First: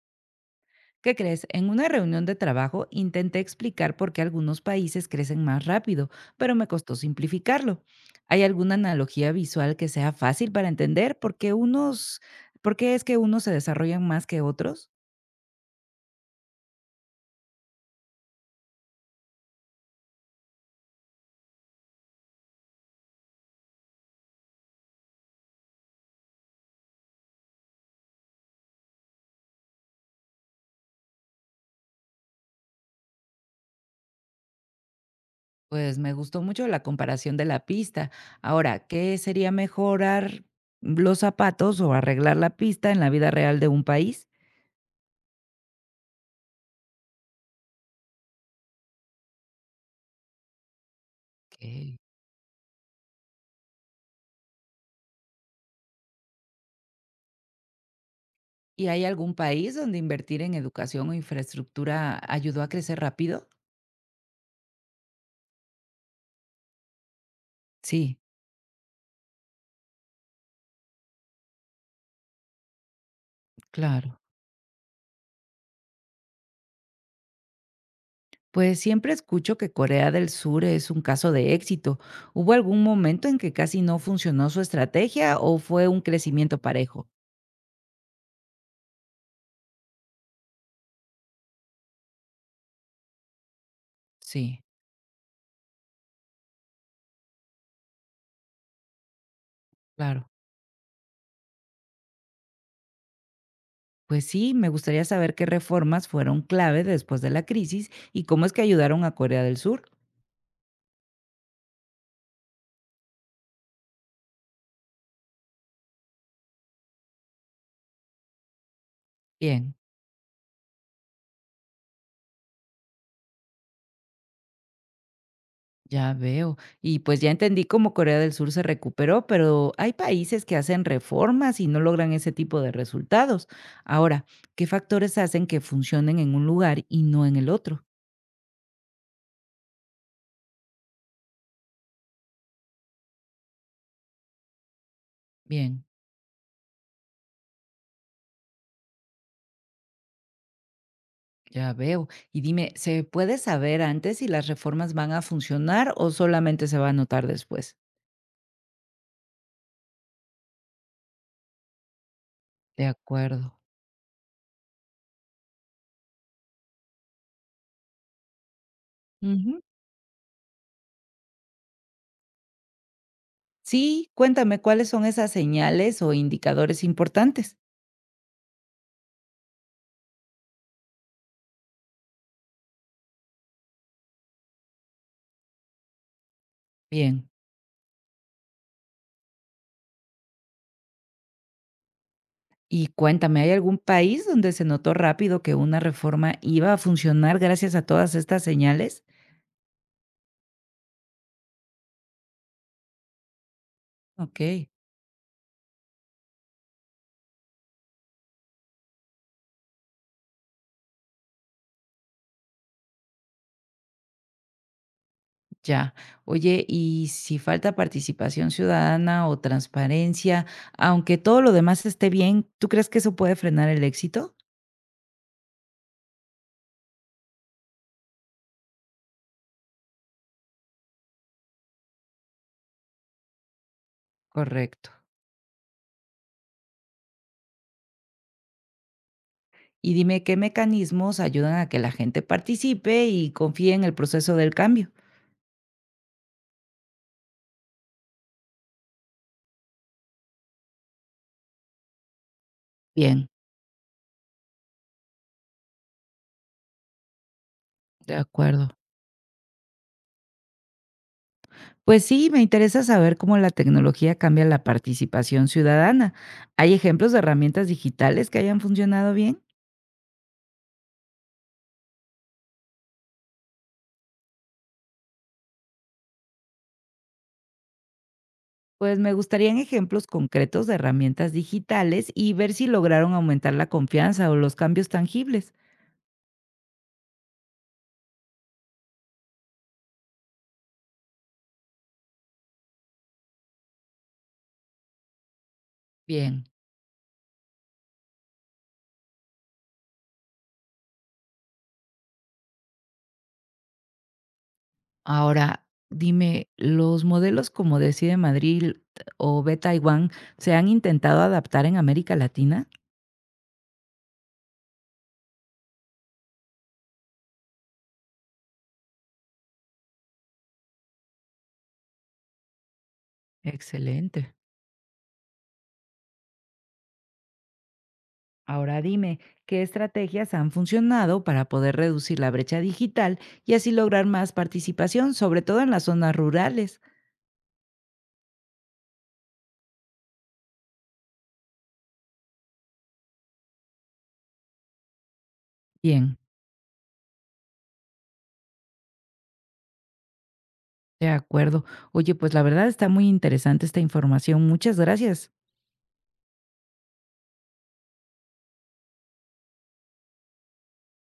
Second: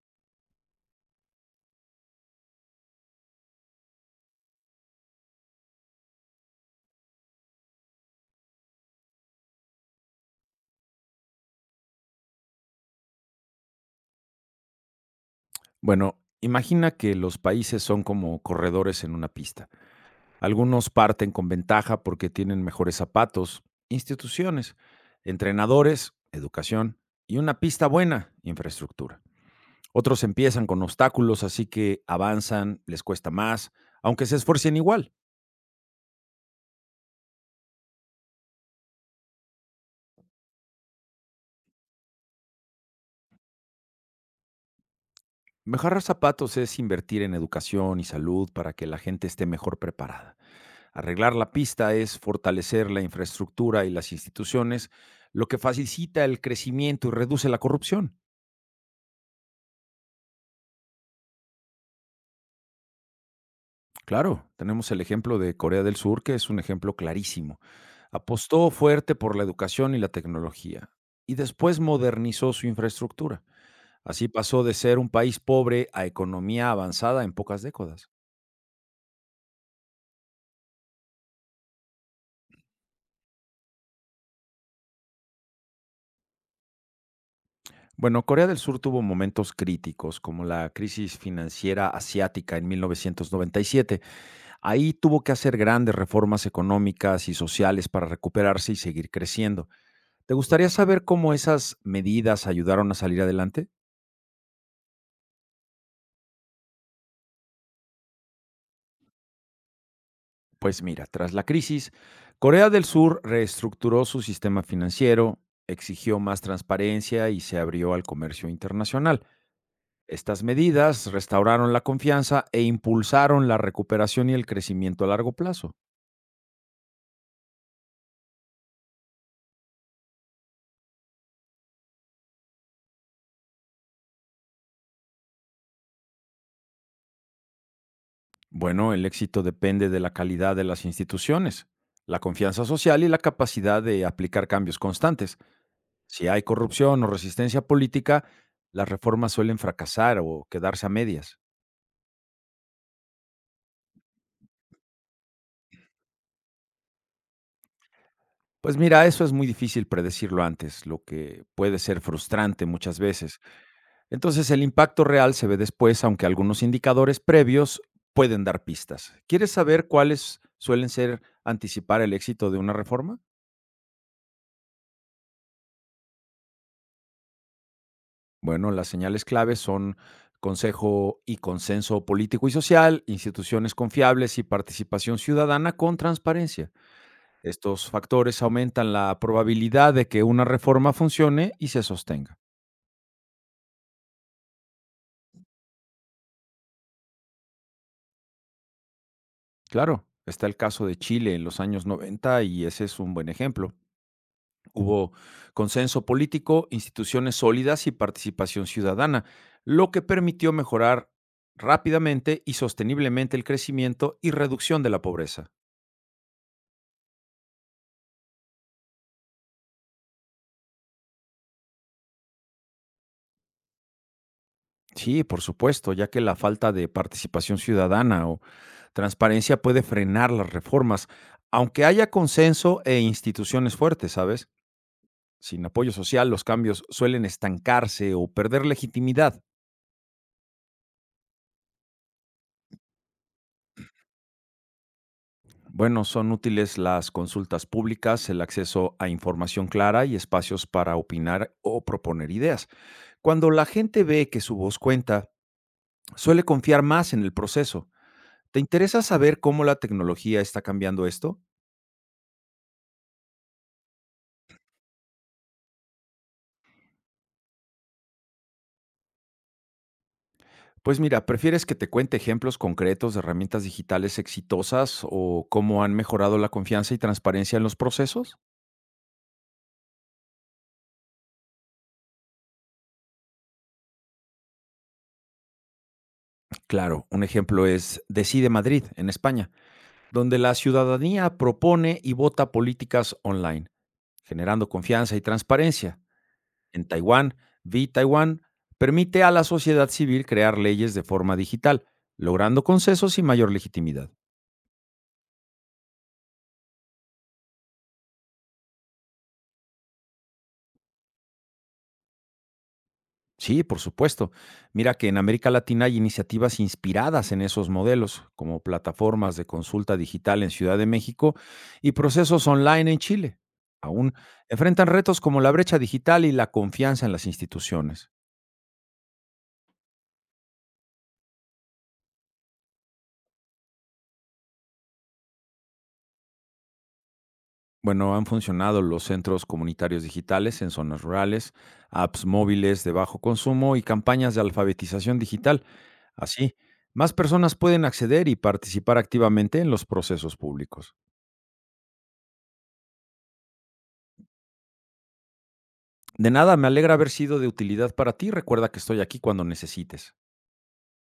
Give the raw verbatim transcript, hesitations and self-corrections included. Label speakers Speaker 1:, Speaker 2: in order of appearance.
Speaker 1: ¿Qué crees? En una reunión de trabajo intenté explicar por qué algunos países crecen más rápido, pero me costó simplificarlo. ¿Hay alguna analogía visual que sea fácil para entender por qué unos, por qué es que unos se desarrollan más que otros?
Speaker 2: Bueno, imagina que los países son como corredores en una pista. Algunos parten con ventaja porque tienen mejores zapatos, instituciones, entrenadores, educación y una pista buena, infraestructura. Otros empiezan con obstáculos, así que avanzan, les cuesta más, aunque se esfuercen igual.
Speaker 1: Pues me gustó mucho la comparación de la pista. Ahora, ¿qué sería mejorar los zapatos o arreglar la pista en la vida real de un país?
Speaker 2: Mejorar zapatos es invertir en educación y salud para que la gente esté mejor preparada. Arreglar la
Speaker 1: Ok.
Speaker 2: pista es fortalecer la infraestructura y las instituciones, lo que facilita el crecimiento y reduce la corrupción.
Speaker 1: ¿Y hay algún país donde invertir en educación o infraestructura ayudó a crecer rápido?
Speaker 2: Claro, tenemos el ejemplo de Corea del Sur, que es un ejemplo clarísimo.
Speaker 1: Sí,
Speaker 2: Apostó fuerte por la educación y la tecnología y después modernizó su infraestructura.
Speaker 1: claro.
Speaker 2: Así pasó de ser un país pobre a economía avanzada en pocas décadas.
Speaker 1: Pues siempre escucho que Corea del Sur es un caso de éxito. ¿Hubo algún momento en que casi no funcionó su estrategia o fue un crecimiento parejo?
Speaker 2: Bueno, Corea del Sur tuvo momentos críticos, como la crisis financiera asiática en mil novecientos noventa y siete.
Speaker 1: Sí,
Speaker 2: Ahí tuvo que hacer grandes reformas económicas y sociales para recuperarse y seguir creciendo.
Speaker 1: claro.
Speaker 2: ¿Te gustaría saber cómo esas medidas ayudaron a salir adelante?
Speaker 1: Pues sí, me gustaría saber qué reformas fueron clave después de la crisis y cómo es que ayudaron a Corea del Sur.
Speaker 2: Pues mira, tras la crisis, Corea del Sur reestructuró su sistema financiero, exigió más transparencia y se abrió al comercio internacional.
Speaker 1: Bien,
Speaker 2: Estas medidas restauraron la confianza e impulsaron la recuperación y el crecimiento a largo plazo.
Speaker 1: ya veo. Y pues ya entendí cómo Corea del Sur se recuperó, pero hay países que hacen reformas y no logran ese tipo de resultados. Ahora, ¿qué factores hacen que funcionen en un lugar y no en el otro?
Speaker 2: Bueno, el éxito depende de la calidad de las instituciones, la confianza social y la capacidad de aplicar cambios constantes.
Speaker 1: Bien.
Speaker 2: Si hay corrupción o resistencia política, las reformas suelen fracasar o quedarse a medias.
Speaker 1: Ya veo. Y dime, ¿se puede saber antes si las reformas van a funcionar o solamente se va a notar después?
Speaker 2: Pues mira, eso es muy difícil predecirlo antes, lo que puede ser frustrante
Speaker 1: De
Speaker 2: muchas veces.
Speaker 1: acuerdo.
Speaker 2: Entonces el impacto real se ve después, aunque algunos indicadores previos pueden dar pistas. ¿Quieres
Speaker 1: Ujú.
Speaker 2: saber cuáles suelen ser anticipar el éxito de una reforma?
Speaker 1: Sí, cuéntame cuáles son esas señales o indicadores importantes.
Speaker 2: Bueno, las señales claves son consejo y consenso político y social, instituciones confiables y participación ciudadana con transparencia.
Speaker 1: Bien.
Speaker 2: Estos factores aumentan la probabilidad de que una reforma funcione y se sostenga.
Speaker 1: Y cuéntame, ¿hay algún país donde se notó rápido que una reforma iba a funcionar gracias a todas estas señales?
Speaker 2: Claro, está el caso de Chile en los años noventa y ese es un buen ejemplo.
Speaker 1: Ok.
Speaker 2: Hubo consenso político, instituciones sólidas y participación ciudadana, lo que permitió mejorar rápidamente y sosteniblemente el crecimiento y reducción de la pobreza.
Speaker 1: Ya. Oye, y si falta participación ciudadana o transparencia, aunque todo lo demás esté bien, ¿tú crees que eso puede frenar el éxito?
Speaker 2: Sí, por supuesto, ya que la falta de participación ciudadana o transparencia puede frenar las reformas, aunque haya consenso e instituciones fuertes, ¿sabes?
Speaker 1: Correcto.
Speaker 2: Sin apoyo social, los cambios suelen estancarse o perder legitimidad.
Speaker 1: Y dime, ¿qué mecanismos ayudan a que la gente participe y confíe en el proceso del cambio?
Speaker 2: Bueno, son útiles las consultas públicas, el acceso a información clara y espacios para opinar o proponer ideas.
Speaker 1: Bien,
Speaker 2: Cuando la gente ve que su voz cuenta, suele confiar más en el proceso.
Speaker 1: de
Speaker 2: ¿Te
Speaker 1: acuerdo.
Speaker 2: interesa saber cómo la tecnología está cambiando esto?
Speaker 1: Pues sí, me interesa saber cómo la tecnología cambia la participación ciudadana. ¿Hay ejemplos de herramientas digitales que hayan funcionado bien?
Speaker 2: Pues mira, ¿prefieres que te cuente ejemplos concretos de herramientas digitales exitosas o cómo han mejorado la confianza y transparencia en los procesos?
Speaker 1: Pues me gustarían ejemplos concretos de herramientas digitales y ver si lograron aumentar la confianza o los cambios tangibles.
Speaker 2: Claro, un ejemplo es Decide Madrid, en España, donde la ciudadanía propone y vota políticas online, generando confianza y transparencia.
Speaker 1: Bien.
Speaker 2: En Taiwán, Vi Taiwán permite a la sociedad civil crear leyes de forma digital, logrando consensos y mayor legitimidad.
Speaker 1: Ahora, dime, ¿los modelos como Decide Madrid o Ve Taiwán se han intentado adaptar en América Latina?
Speaker 2: Sí, por supuesto. Mira que en América Latina hay iniciativas inspiradas en esos modelos, como plataformas de consulta digital en Ciudad de México y procesos online en Chile. Aún
Speaker 1: Excelente.
Speaker 2: enfrentan retos como la brecha digital y la confianza en las instituciones.
Speaker 1: Ahora dime, ¿qué estrategias han funcionado para poder reducir la brecha digital y así lograr más participación, sobre todo en las zonas rurales?
Speaker 2: Bueno, han funcionado los centros comunitarios digitales en zonas rurales, apps móviles de bajo consumo y campañas de alfabetización digital.
Speaker 1: Bien,
Speaker 2: Así, más personas pueden acceder y participar activamente en los procesos públicos.
Speaker 1: de acuerdo. Oye, pues la verdad está muy interesante esta información. Muchas gracias.
Speaker 2: De nada, me alegra haber sido de utilidad para ti. Recuerda que estoy aquí cuando necesites.